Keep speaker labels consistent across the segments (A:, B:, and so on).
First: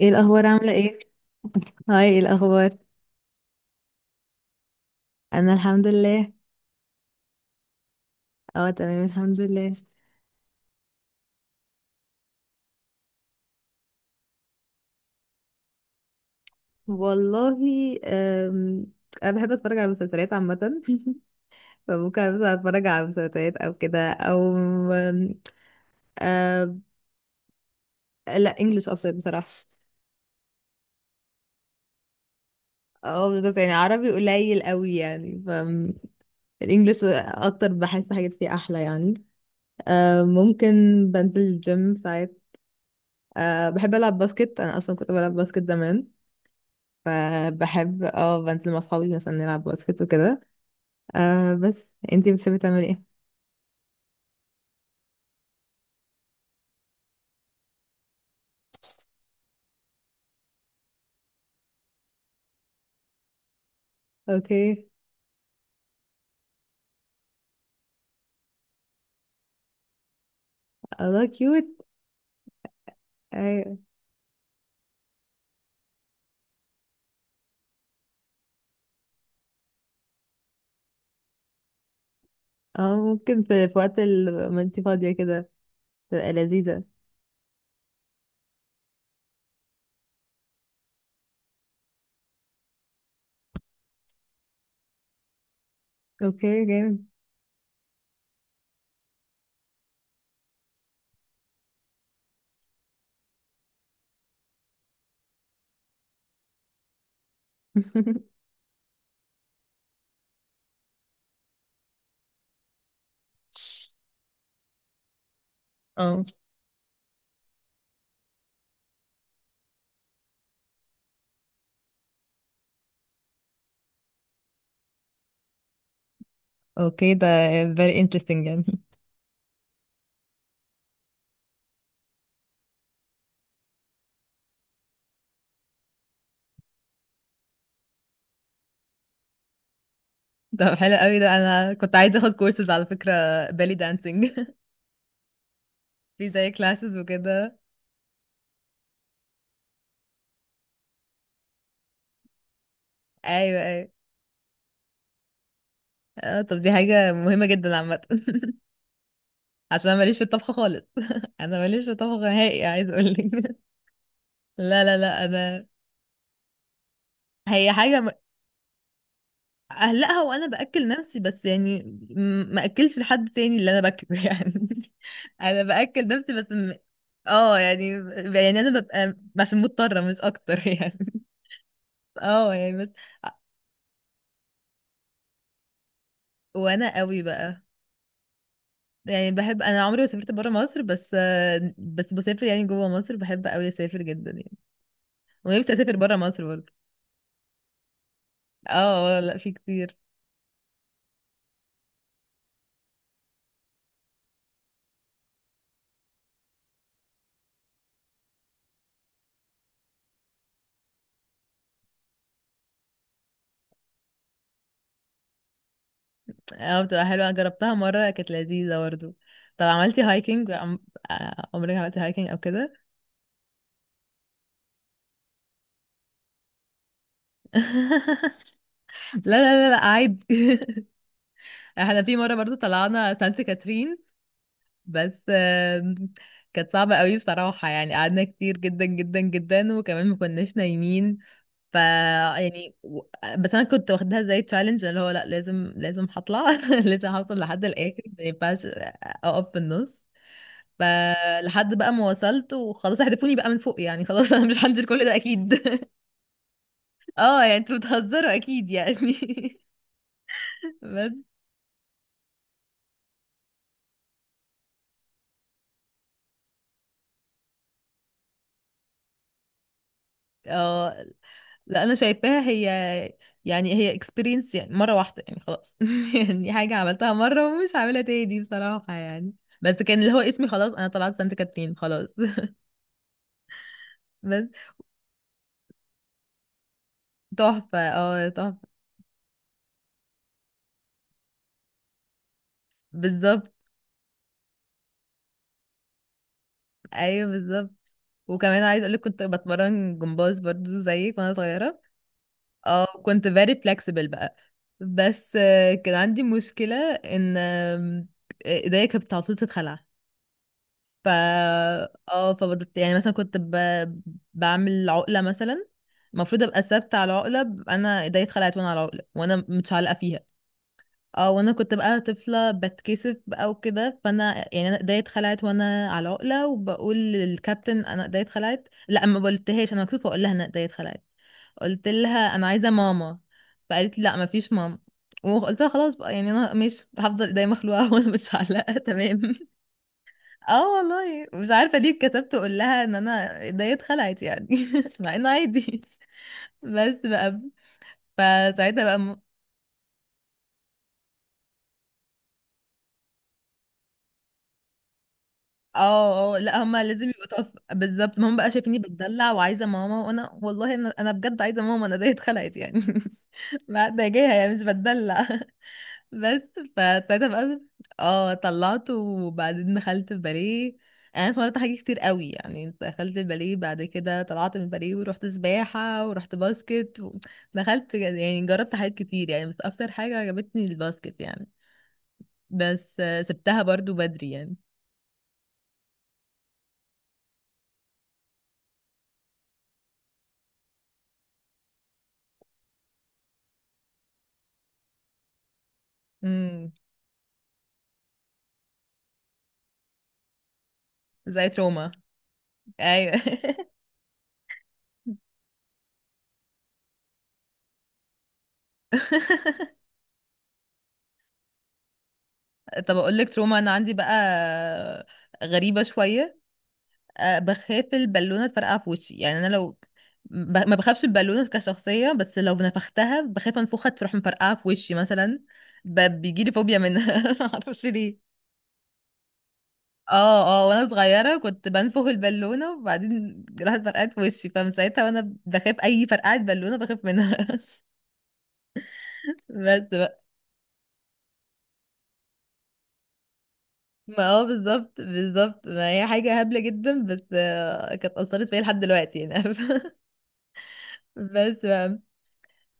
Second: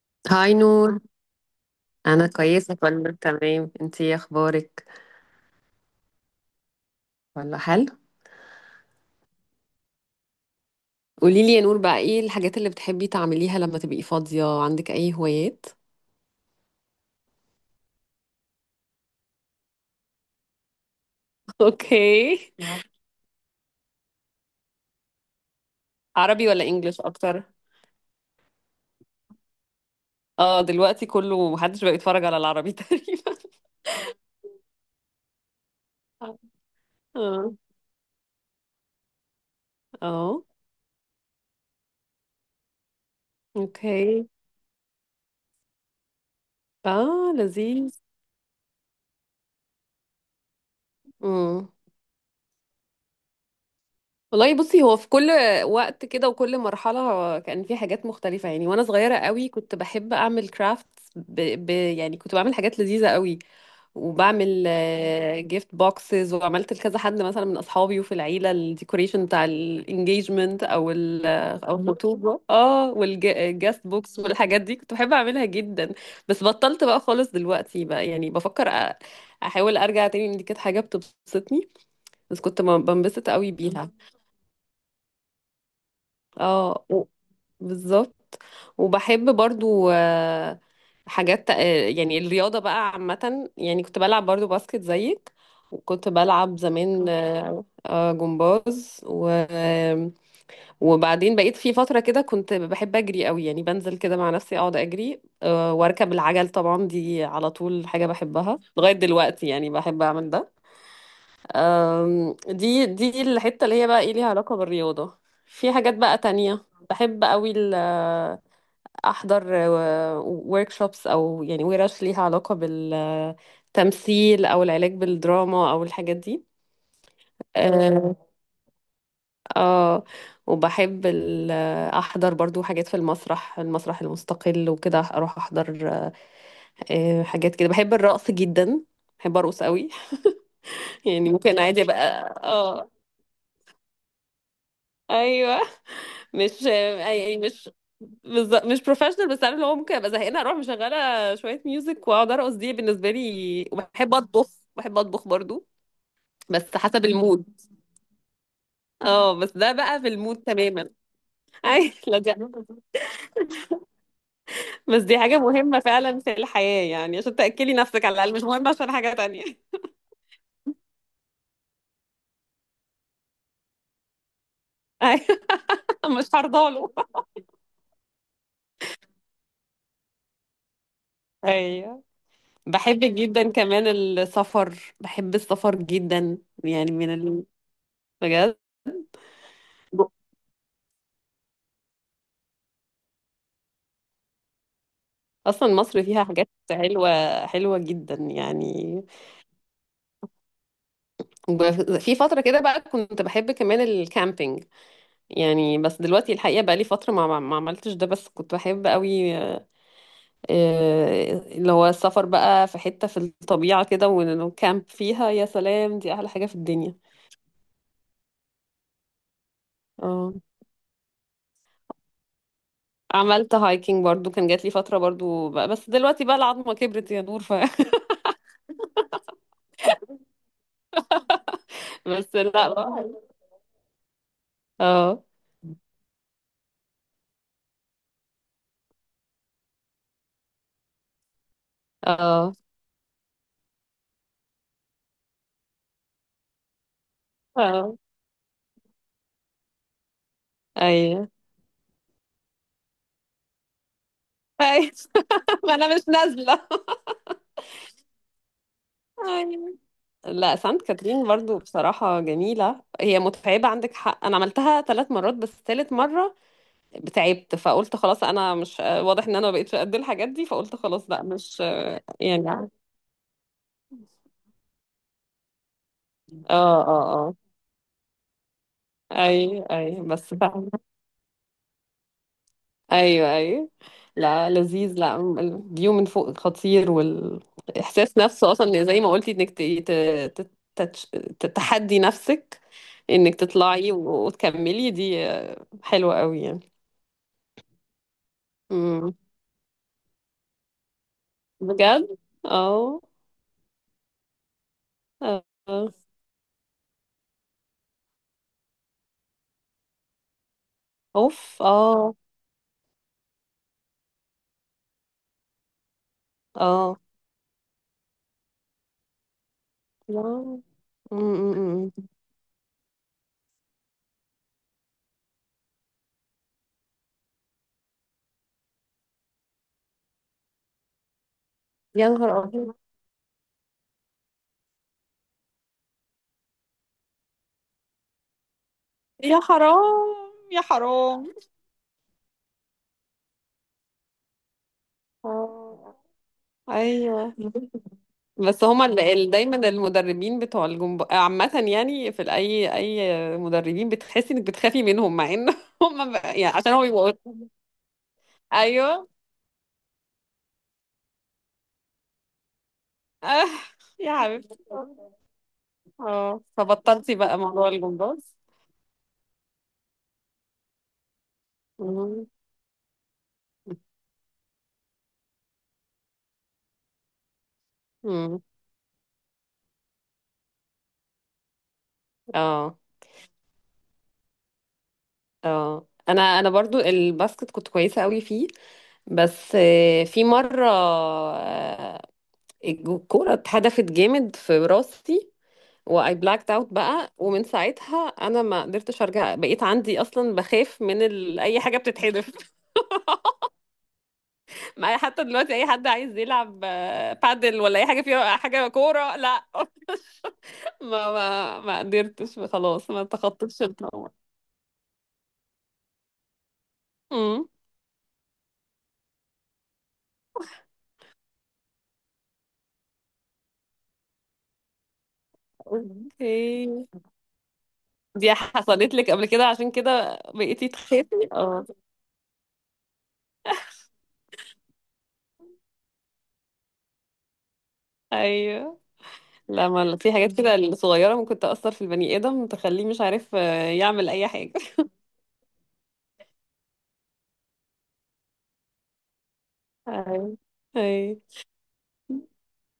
A: ايه الاخبار،
B: هاي
A: عامله
B: نور.
A: ايه؟ هاي، ايه
B: انا كويسه،
A: الاخبار؟
B: كله تمام. انتي ايه اخبارك؟
A: انا الحمد لله.
B: ولا، حلو.
A: اه، تمام الحمد لله.
B: قولي لي يا نور بقى، ايه الحاجات اللي بتحبي تعمليها لما تبقي فاضيه؟ عندك اي هوايات؟
A: والله. أم... انا بحب اتفرج على المسلسلات عامه. فممكن
B: اوكي.
A: مثلا اتفرج على مسلسلات او كده او... أم...
B: عربي ولا
A: أم...
B: انجليش اكتر؟
A: لا، انجلش اكتر بصراحه.
B: اه، دلوقتي كله محدش بقى يتفرج على العربي
A: اه
B: تقريبا.
A: بالظبط، يعني عربي قليل قوي يعني، فالانجليش
B: اه،
A: اكتر، بحس حاجات فيه احلى يعني.
B: اه،
A: ممكن. بنزل الجيم ساعات. أه بحب ألعب
B: اوكي.
A: باسكت، أنا أصلا كنت بلعب باسكت زمان.
B: اه لذيذ.
A: فبحب بنزل مع اصحابي مثلا نلعب باسكت وكده. بس انتي بتحبي تعملي ايه؟
B: والله بصي، هو في كل وقت كده وكل مرحلة كان في حاجات مختلفة يعني. وأنا صغيرة قوي كنت بحب أعمل كرافت. يعني كنت بعمل حاجات لذيذة قوي، وبعمل
A: اوكي.
B: جيفت بوكسز، وعملت لكذا حد مثلا من أصحابي وفي العيلة، الديكوريشن بتاع الانجيجمنت،
A: الله، كيوت!
B: أو الخطوبة، اه،
A: ايوه.
B: والجاست بوكس والحاجات دي كنت بحب أعملها جدا. بس بطلت بقى خالص دلوقتي. بقى يعني بفكر أحاول أرجع تاني، لأن دي كانت حاجة بتبسطني. بس كنت
A: اه،
B: بنبسط
A: ممكن
B: قوي
A: في
B: بيها.
A: وقت ما انتي فاضية كده تبقى لذيذة.
B: اه و- بالظبط. وبحب برضو حاجات، يعني الرياضة بقى عامة، يعني كنت بلعب برضو باسكت زيك. وكنت بلعب
A: اوكي جامد.
B: زمان جمباز وبعدين بقيت في فترة كده كنت بحب أجري قوي، يعني بنزل كده مع نفسي أقعد أجري، وأركب العجل. طبعا دي على طول حاجة بحبها لغاية دلوقتي، يعني بحب أعمل ده. دي الحتة اللي هي بقى ايه، ليها علاقة بالرياضة. في حاجات بقى
A: اه،
B: تانية بحب قوي احضر workshops، او يعني ورش ليها علاقة بالتمثيل او العلاج بالدراما او الحاجات دي.
A: اوكي، ده very
B: اه.
A: interesting يعني.
B: آه، وبحب احضر برضو حاجات في المسرح، المستقل، وكده اروح احضر حاجات كده. بحب الرقص جدا، بحب ارقص قوي.
A: ده حلو قوي،
B: يعني
A: ده
B: ممكن
A: انا
B: عادي
A: كنت عايزة اخد
B: بقى،
A: كورسز على
B: اه.
A: فكرة belly dancing.
B: ايوه.
A: في زي
B: مش
A: classes
B: يعني،
A: وكده.
B: مش بروفيشنال، بس عارف اللي هو، ممكن ابقى زهقانه اروح مشغله شويه ميوزك واقعد ارقص. دي بالنسبه
A: ايوه،
B: لي.
A: ايوه.
B: وبحب اطبخ. بحب اطبخ برضو.
A: اه، طب دي
B: بس حسب
A: حاجة مهمة
B: المود.
A: جدا عامة.
B: اه بس ده
A: عشان انا
B: بقى في
A: ماليش في
B: المود
A: الطبخ خالص.
B: تماما.
A: انا ماليش في
B: اي، لا
A: الطبخ
B: دي
A: نهائي، عايز اقولك. لا، لا،
B: بس دي
A: لا،
B: حاجه
A: انا...
B: مهمه فعلا في الحياه، يعني عشان
A: هي
B: تاكلي
A: حاجه
B: نفسك على الاقل، مش مهمه عشان حاجه تانية.
A: اهلقها وانا باكل نفسي بس يعني. ما اكلش لحد تاني اللي انا باكله. يعني
B: ايوه.
A: انا باكل
B: مش
A: نفسي بس
B: هرضاله.
A: اه، يعني. يعني انا ببقى عشان مضطره مش اكتر. يعني،
B: ايوه.
A: اه، يعني، بس.
B: بحب جدا كمان السفر، بحب السفر جدا. يعني
A: وانا
B: من
A: قوي
B: ال...
A: بقى.
B: بجد.
A: يعني بحب، انا عمري ما سافرت بره مصر. بس، بس بسافر يعني جوه مصر، بحب قوي اسافر جدا يعني. ونفسي
B: اصلا
A: اسافر
B: مصر
A: بره
B: فيها
A: مصر
B: حاجات
A: برضه.
B: حلوه، حلوه جدا يعني.
A: اه، لا، في كتير.
B: ب- في فتره كده بقى كنت بحب كمان الكامبينج، يعني بس دلوقتي الحقيقه بقى لي فتره ما عملتش ده، بس كنت بحب قوي. اللي هو السفر بقى في حته في الطبيعه كده والكامب فيها، يا سلام، دي احلى حاجه في
A: اه،
B: الدنيا.
A: بتبقى حلوة، جربتها مرة، كانت لذيذة برضه. طب عملتي
B: اه،
A: هايكنج عم... آه، عمرك عملتي هايكنج او كده؟
B: عملت هايكنج برضو، كان جات لي فتره برضو بقى، بس دلوقتي بقى العظمه كبرت يا نور،
A: لا، لا، لا، لا، عادي. احنا في مرة
B: بس
A: برضه طلعنا
B: لا.
A: سانت كاترين. بس
B: اه،
A: كانت صعبة قوي بصراحة، يعني قعدنا كتير جدا جدا جدا، وكمان ما كناش نايمين. ف
B: اه،
A: يعني و- بس انا كنت واخدها زي تشالنج، اللي هو لا، لازم لازم هطلع. لازم هوصل لحد
B: اه،
A: الاخر، ما ينفعش اقف في النص.
B: ايوه،
A: فلحد بقى ما وصلت وخلاص، هدفوني بقى من فوق يعني، خلاص. انا مش هنزل
B: ايوه.
A: كل ده اكيد.
B: ما انا مش نازله.
A: اه، يعني انتوا بتهزروا اكيد يعني.
B: أيوة. لا سانت
A: بس،
B: كاترين برضو بصراحة جميلة، هي متعبة عندك حق. أنا عملتها ثلاث مرات، بس ثالث مرة تعبت، فقلت خلاص أنا مش، واضح إن أنا ما بقتش قد الحاجات دي، فقلت
A: اه،
B: خلاص لا مش
A: لا انا شايفاها،
B: يعني.
A: هي
B: اه،
A: يعني هي اكسبيرينس، يعني مره واحده يعني خلاص. يعني حاجه
B: اه،
A: عملتها
B: اه،
A: مره ومش هعملها تاني بصراحه يعني.
B: أي،
A: بس كان
B: أي،
A: اللي هو
B: بس
A: اسمي،
B: فاهمة.
A: خلاص انا طلعت سانت كاترين، خلاص.
B: أيوه، أيوه.
A: بس
B: لا، لذيذ. لا الفيو من فوق خطير،
A: تحفه،
B: والإحساس
A: اه
B: نفسه
A: تحفه.
B: أصلا زي ما قلتي إنك ت- تتش- تتحدي نفسك، إنك
A: بالظبط.
B: تطلعي وتكملي، دي حلوة قوي
A: ايوه بالظبط. وكمان عايز اقولك
B: يعني.
A: كنت بتمرن جمباز برضو زيك وانا صغيره.
B: بجد.
A: اه،
B: اه،
A: كنت very flexible بقى. بس
B: اه.
A: كان عندي مشكلة ان ايديا كانت على طول تتخلع. ف
B: اوف، اه،
A: اه، فبدت يعني مثلا كنت بعمل عقلة مثلا. المفروض ابقى ثابتة
B: اه.
A: على العقلة، انا ايديا اتخلعت وانا على العقلة وانا متشعلقة فيها.
B: يا م-
A: اه، وانا كنت
B: م-
A: بقى
B: م.
A: طفله بتكسف بقى وكده، فانا يعني انا ايديا اتخلعت وانا على عقله، وبقول للكابتن انا ايديا اتخلعت. لا، ما قلتهاش، انا مكسوفه اقول لها انا ايديا اتخلعت. قلت
B: يا نهار
A: لها انا عايزه
B: ابيض.
A: ماما. فقالت لي لا، ما فيش ماما. وقلت لها خلاص بقى، يعني انا مش هفضل ايديا مخلوعه وانا مش علقه.
B: يا
A: تمام.
B: حرام، يا
A: اه والله
B: حرام.
A: مش عارفه ليه اتكسفت اقول لها ان انا ايديا اتخلعت يعني. مع انه عادي.
B: اه،
A: بس
B: ايوه.
A: بقى.
B: بس
A: فساعتها
B: هما
A: بقى.
B: دايما المدربين بتوع الجمباز عامة يعني، في اي مدربين بتحسي انك بتخافي منهم، مع ان هما
A: اه، اه،
B: يعني
A: لا
B: عشان هو
A: هما لازم
B: بيبقوا.
A: يبقوا طف، بالظبط، ما هم بقى شايفيني
B: ايوه.
A: بتدلع وعايزه ماما، وانا والله انا، بجد عايزه ماما، انا زي اتخلقت يعني.
B: آه،
A: ما ده
B: يا
A: جاية يعني
B: حبيبتي.
A: مش بتدلع.
B: اه،
A: بس
B: فبطلتي
A: فابتديت
B: بقى
A: بقى.
B: موضوع
A: اه،
B: الجمباز؟
A: طلعت وبعدين دخلت الباليه. يعني انا اتمرنت حاجات كتير
B: مم.
A: قوي، يعني دخلت الباليه، بعد كده طلعت من الباليه ورحت سباحه ورحت باسكت و... دخلت،
B: مم.
A: يعني جربت حاجات كتير يعني، بس اكتر حاجه عجبتني الباسكت يعني.
B: اه،
A: بس سبتها برضو بدري يعني.
B: اه، انا برضو الباسكت كنت كويسه قوي فيه. بس في مره، الكوره اتهدفت جامد في راسي، واي بلاكت اوت
A: امم
B: بقى. ومن ساعتها انا ما قدرتش ارجع، بقيت عندي اصلا بخاف من
A: زي
B: اي حاجه
A: روما.
B: بتتحدف.
A: ايوه.
B: معايا حتى دلوقتي، اي حد عايز يلعب بادل ولا اي حاجه فيها حاجه كوره، لا. ما قدرتش خلاص،
A: طب
B: ما
A: اقول لك، تروما
B: تخطيتش
A: انا عندي بقى،
B: الطاوله.
A: غريبه شويه.
B: امم
A: بخاف البالونه تفرقع في وشي، يعني انا لو ما بخافش البالونه كشخصيه، بس لو نفختها بخاف انفخها تروح مفرقعه في وشي مثلا. بيجي لي فوبيا
B: اوكي.
A: منها، ما اعرفش ليه.
B: دي حصلت لك قبل كده عشان كده
A: اه، اه،
B: بقيتي
A: وانا
B: تخافي؟
A: صغيره
B: اه.
A: كنت بنفخ البالونه وبعدين راحت فرقعت في وشي، فمن ساعتها وانا بخاف اي فرقعه بالونه بخاف منها.
B: ايوه. لا، ما في
A: بس،
B: حاجات كده الصغيره ممكن تاثر في البني ادم، تخليه مش عارف يعمل
A: ما،
B: اي
A: اه،
B: حاجه.
A: بالظبط بالظبط، ما هي حاجة هبلة جدا، بس كانت أثرت فيا لحد دلوقتي يعني.
B: ايوه، ايوه.
A: بس بقى.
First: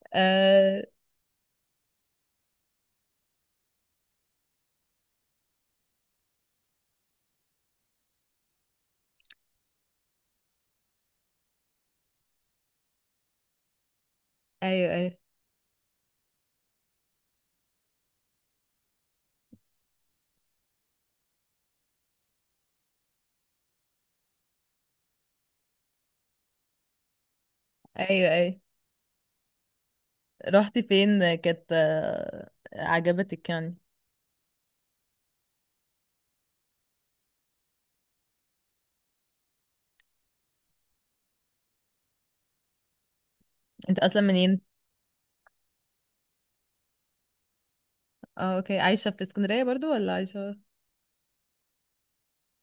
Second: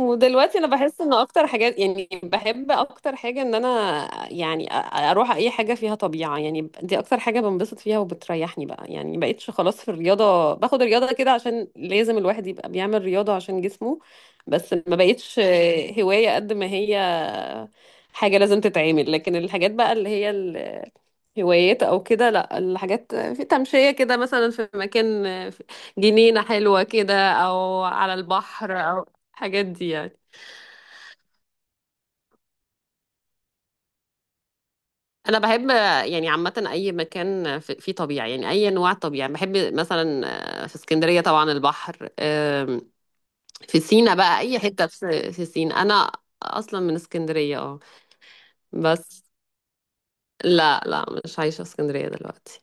B: ودلوقتي انا
A: آه
B: بحس ان اكتر حاجات، يعني بحب اكتر حاجه ان انا يعني اروح اي حاجه فيها طبيعه، يعني دي اكتر حاجه بنبسط فيها وبتريحني بقى. يعني مبقتش خلاص في الرياضه، باخد الرياضه كده عشان لازم الواحد يبقى بيعمل رياضه عشان جسمه. بس
A: أيوه،
B: ما
A: أيوه،
B: بقتش هوايه قد ما هي حاجة لازم تتعمل. لكن الحاجات بقى اللي هي الهوايات أو كده، لأ، الحاجات في تمشية كده مثلا في مكان، في جنينة حلوة كده أو على
A: أيوه، أيوه.
B: البحر أو الحاجات دي يعني.
A: رحتي فين كانت عجبتك يعني؟
B: أنا بحب، يعني عامة أي مكان فيه طبيعة، يعني أي أنواع طبيعة بحب، مثلا في اسكندرية طبعا البحر، في
A: انت
B: سينا
A: أصلا
B: بقى، أي
A: منين؟
B: حتة في سينا. أنا أصلا من اسكندرية، اه.
A: اه، اوكي، عايشة في
B: بس
A: اسكندرية برضو ولا عايشة؟
B: لا، لا مش عايشة في اسكندرية دلوقتي.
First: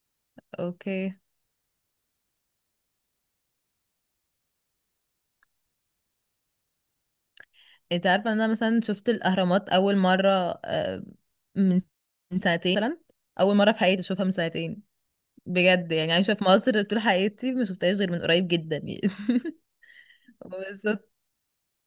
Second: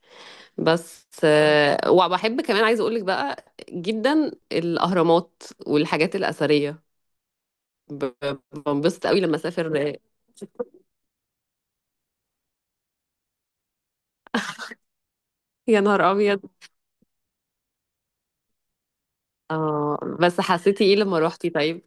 B: بس
A: اوكي.
B: وبحب كمان عايزه اقولك بقى جدا الاهرامات والحاجات الاثريه.
A: انت عارفة
B: ب-
A: ان انا مثلا
B: بنبسط
A: شفت
B: قوي لما اسافر.
A: الأهرامات أول مرة، آه، من من سنتين مثلا. أول مرة في حياتي أشوفها من سنتين.
B: يا
A: بجد
B: نهار
A: يعني عايشة
B: ابيض.
A: في مصر طول حياتي ما شفتهاش غير من قريب جدا يعني.
B: اه، بس حسيتي
A: بس
B: ايه لما روحتي؟ طيب.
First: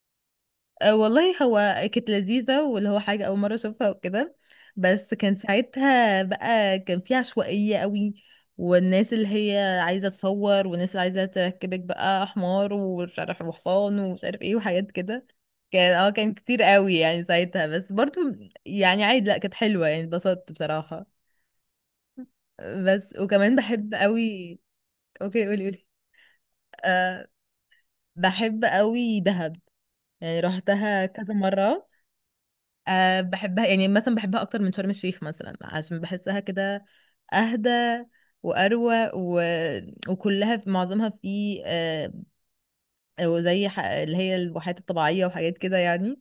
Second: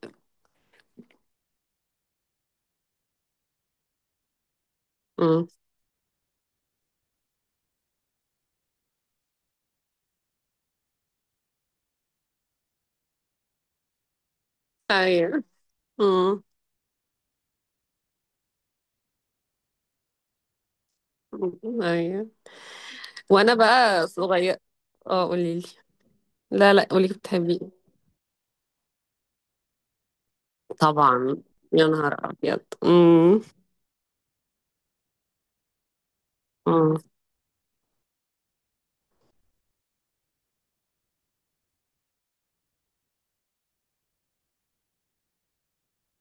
A: والله هو كانت لذيذة واللي هو حاجة أول مرة أشوفها وكده. بس كان
B: امم،
A: ساعتها بقى كان في عشوائية قوي، والناس اللي هي عايزة تصور، والناس اللي عايزة تركبك بقى حمار ومش عارف وحصان ومش عارف ايه وحاجات كده.
B: ايوه.
A: كان
B: امم،
A: كتير قوي يعني ساعتها، بس برضو يعني عادي. لأ، كانت حلوة، يعني اتبسطت بصراحة.
B: ايوه.
A: بس
B: وانا
A: وكمان بحب
B: بقى صغير.
A: قوي.
B: اه،
A: اوكي،
B: قولي لي.
A: قولي قولي.
B: لا، لا قولي لي،
A: أه،
B: بتحبي؟
A: بحب قوي دهب، يعني روحتها كذا
B: طبعا. يا
A: مرة.
B: نهار ابيض.
A: أه
B: امم،
A: بحبها، يعني مثلا بحبها اكتر من شرم الشيخ مثلا، عشان بحسها كده
B: امم.
A: اهدى واروق و... وكلها في معظمها في أو زي اللي هي الواحات الطبيعيه وحاجات كده يعني.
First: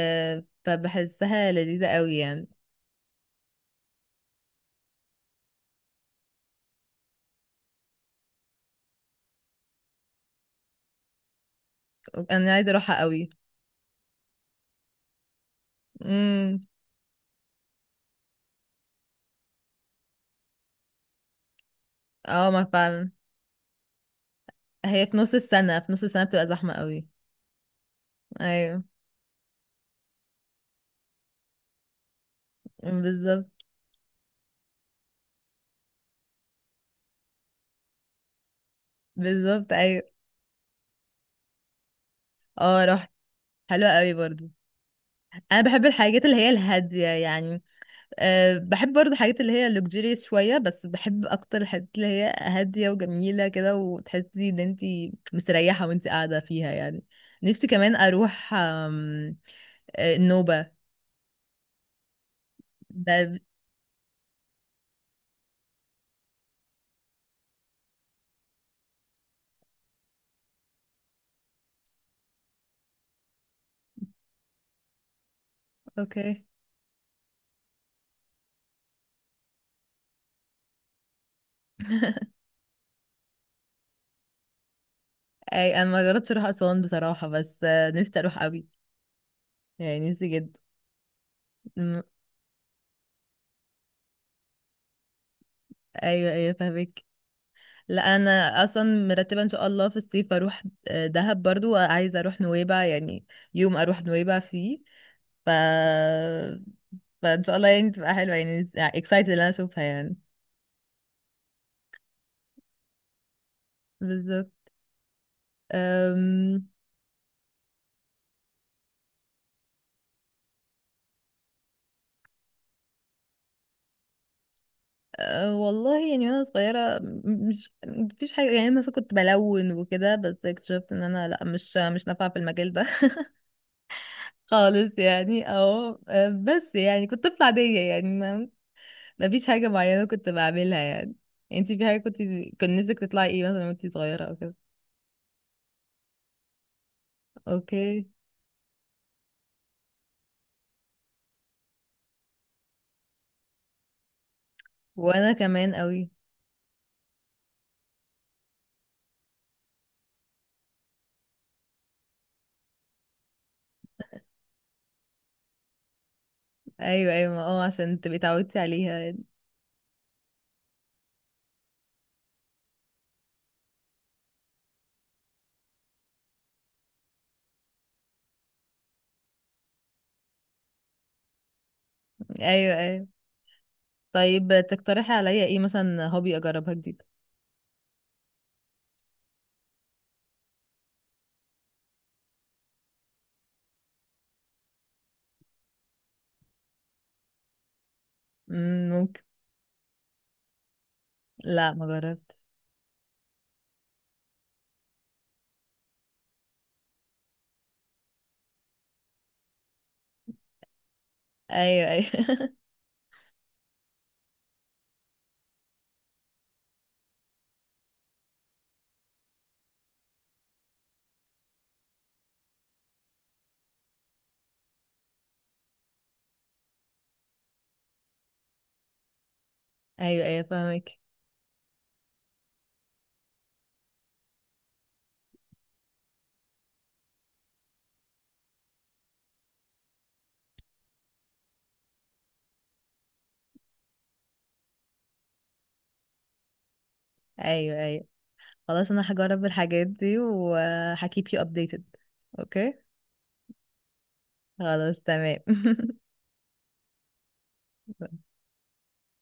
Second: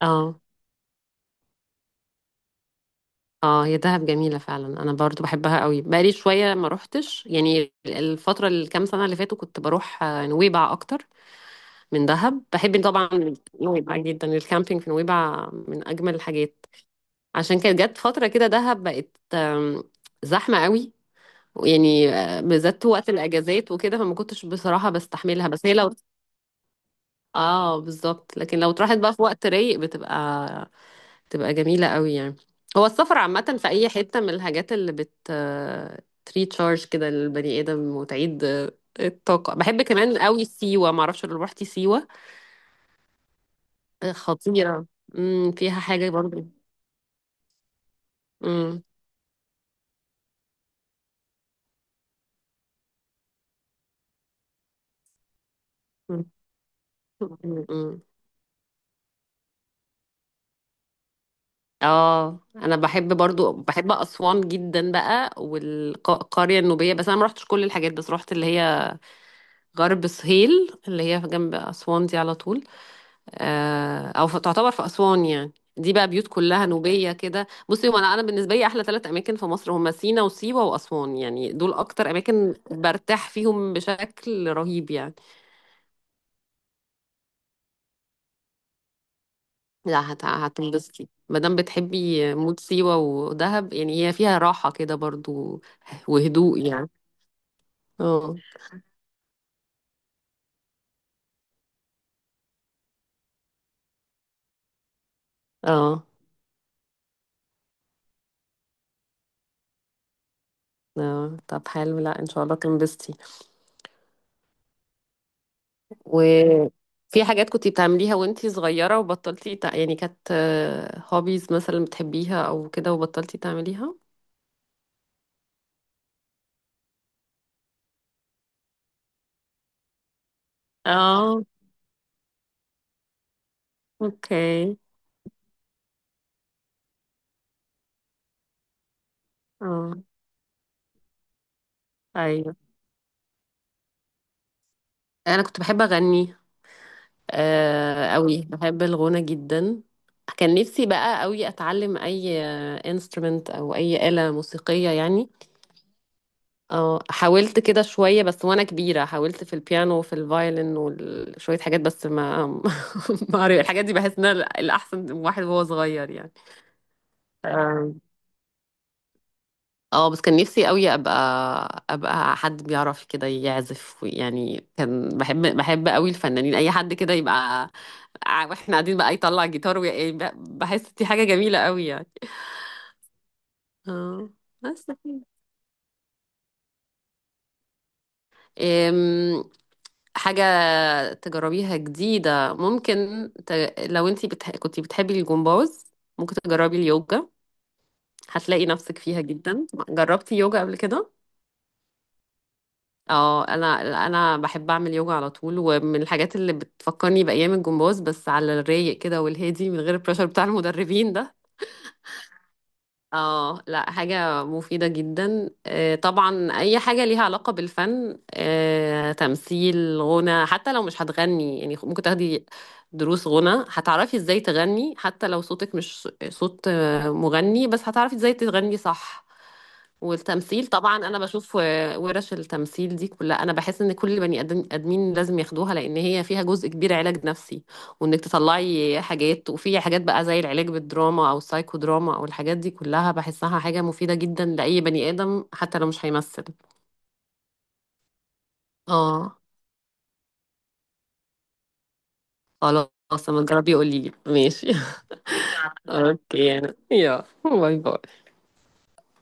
B: اه،
A: فبحسها لذيذه قوي يعني.
B: اه، هي دهب جميلة فعلا، انا برضو بحبها قوي، بقالي شوية ما روحتش يعني الفترة الكام سنة اللي فاتوا. كنت بروح نويبع اكتر من دهب،
A: انا عايزه
B: بحب
A: اروحها
B: طبعا.
A: قوي.
B: نويبع جدا، الكامبينج في نويبع من اجمل
A: امم.
B: الحاجات. عشان كانت جت فترة كده دهب بقت زحمة قوي. يعني
A: اه، ما
B: بالذات وقت
A: فعلا
B: الاجازات وكده، فما كنتش بصراحة
A: هي في نص
B: بستحملها. بس هي
A: السنه
B: لو،
A: في نص السنه بتبقى زحمه قوي.
B: اه بالظبط. لكن لو
A: ايوه
B: اتراحت بقى في وقت رايق، بتبقى جميلة قوي يعني. هو السفر
A: بالظبط.
B: عامة في أي حتة، من الحاجات اللي تريتشارج كده للبني آدم وتعيد الطاقة.
A: بالظبط،
B: بحب
A: ايوه،
B: كمان قوي سيوة، معرفش لو روحتي سيوة.
A: اه، رحت. حلوه قوي برضو.
B: خطيرة. امم،
A: انا
B: فيها
A: بحب
B: حاجة
A: الحاجات اللي هي
B: برضو.
A: الهاديه يعني. أه
B: امم.
A: بحب برضه حاجات اللي هي luxurious شوية، بس بحب أكتر الحاجات اللي هي هادية وجميلة كده وتحسي إن انتي مستريحة وانتي
B: امم.
A: قاعدة فيها يعني.
B: امم.
A: نفسي كمان
B: امم.
A: أروح أم، أه، النوبة.
B: اه، انا
A: ده،
B: بحب برضو، بحب اسوان جدا بقى، والقريه النوبيه، بس انا ما رحتش كل الحاجات، بس رحت اللي هي غرب سهيل اللي هي جنب اسوان دي على طول، او تعتبر في اسوان يعني، دي بقى بيوت
A: اوكي.
B: كلها نوبيه كده. بصي هو، انا بالنسبه لي احلى ثلاث اماكن في مصر هما سينا وسيوه واسوان، يعني دول اكتر اماكن برتاح فيهم بشكل رهيب يعني.
A: أي، أنا ما جربتش أروح أسوان بصراحة، بس نفسي أروح أوي، يعني
B: لا
A: نفسي جدا.
B: هتنبسطي ما دام
A: أم،
B: بتحبي مود سيوه ودهب، يعني هي فيها راحه كده برضو،
A: أيوه، أيوه،
B: وهدوء يعني.
A: فاهمك. لا،
B: اه،
A: أنا أصلا مرتبة إن شاء الله في الصيف أروح دهب، برضو عايزة أروح نويبع، يعني يوم أروح نويبع فيه. ف
B: اه.
A: فان شاء الله يعني تبقى حلوه، يعني اكسايتد ان انا اشوفها يعني.
B: آه. طب حلو، لا ان شاء الله تنبسطي.
A: بالظبط. أم...
B: وفي حاجات كنتي بتعمليها وانتي صغيرة وبطلتي يعني كانت هوبيز مثلا بتحبيها او كده وبطلتي تعمليها؟
A: أه والله يعني وانا صغيره م- مش مفيش حاجه، يعني مثلا كنت بلون وكده، بس اكتشفت ان انا
B: اه،
A: لا، مش نافعه في المجال ده.
B: اوكي.
A: خالص يعني، او بس يعني كنت طفله عاديه يعني، ما مفيش حاجه
B: اه،
A: معينه كنت بعملها يعني. يعني انتي في حاجه
B: ايوه،
A: كان نفسك تطلعي ايه مثلا وانتي صغيره او كده؟
B: انا كنت بحب اغني
A: اوكي.
B: قوي، بحب الغنى جدا. كان نفسي بقى قوي اتعلم اي انسترومنت او اي آلة موسيقية يعني.
A: وانا كمان قوي.
B: اه، حاولت كده شوية، بس وانا كبيرة حاولت في البيانو وفي الفايلن وشوية حاجات بس ما. ما عرف- الحاجات دي بحس انها الاحسن واحد وهو صغير يعني.
A: ايوه، ايوه، عشان تبقي اتعودتي عليها.
B: اه، بس كان نفسي قوي ابقى حد بيعرف كده يعزف يعني. كان بحب قوي الفنانين، اي حد كده يبقى، واحنا قاعدين بقى يطلع جيتار بحس دي حاجة جميلة قوي يعني.
A: ايوه، ايوه.
B: اه،
A: طيب،
B: بس
A: تقترحي عليا ايه مثلا، هوبي اجربها جديد؟
B: حاجة تجربيها جديدة ممكن ت... لو انتي كنتي بتحبي الجمباز، ممكن تجربي اليوجا، هتلاقي نفسك فيها
A: ممكن.
B: جدا. جربتي يوجا قبل كده؟
A: لا، ما جربت.
B: اه، انا بحب اعمل يوجا على طول، ومن الحاجات اللي بتفكرني بايام الجمباز، بس على الرايق كده والهادي من غير البريشر بتاع المدربين ده.
A: ايوه، ايوه.
B: اه، لا حاجة مفيدة جدا. طبعا أي حاجة ليها علاقة بالفن، تمثيل، غنى، حتى لو مش هتغني يعني ممكن تاخدي دروس غنى، هتعرفي ازاي تغني، حتى لو صوتك مش صوت مغني، بس هتعرفي ازاي تغني صح.
A: ايوه، ايوه،
B: والتمثيل طبعا،
A: فاهمك.
B: انا بشوف ورش التمثيل دي كلها، انا بحس ان كل ادمين لازم ياخدوها، لان هي فيها جزء كبير علاج نفسي، وانك تطلعي حاجات. وفي حاجات بقى زي العلاج بالدراما او السايكو دراما او الحاجات دي كلها، بحسها حاجة مفيدة جدا لاي بني ادم حتى لو مش هيمثل.
A: ايوه، ايوه، خلاص انا
B: اه،
A: هجرب الحاجات دي وهكيب يو ابديتد. اوكي.
B: خلاص لما تجربي قولي لي، ماشي؟
A: خلاص، تمام.
B: اوكي باي باي.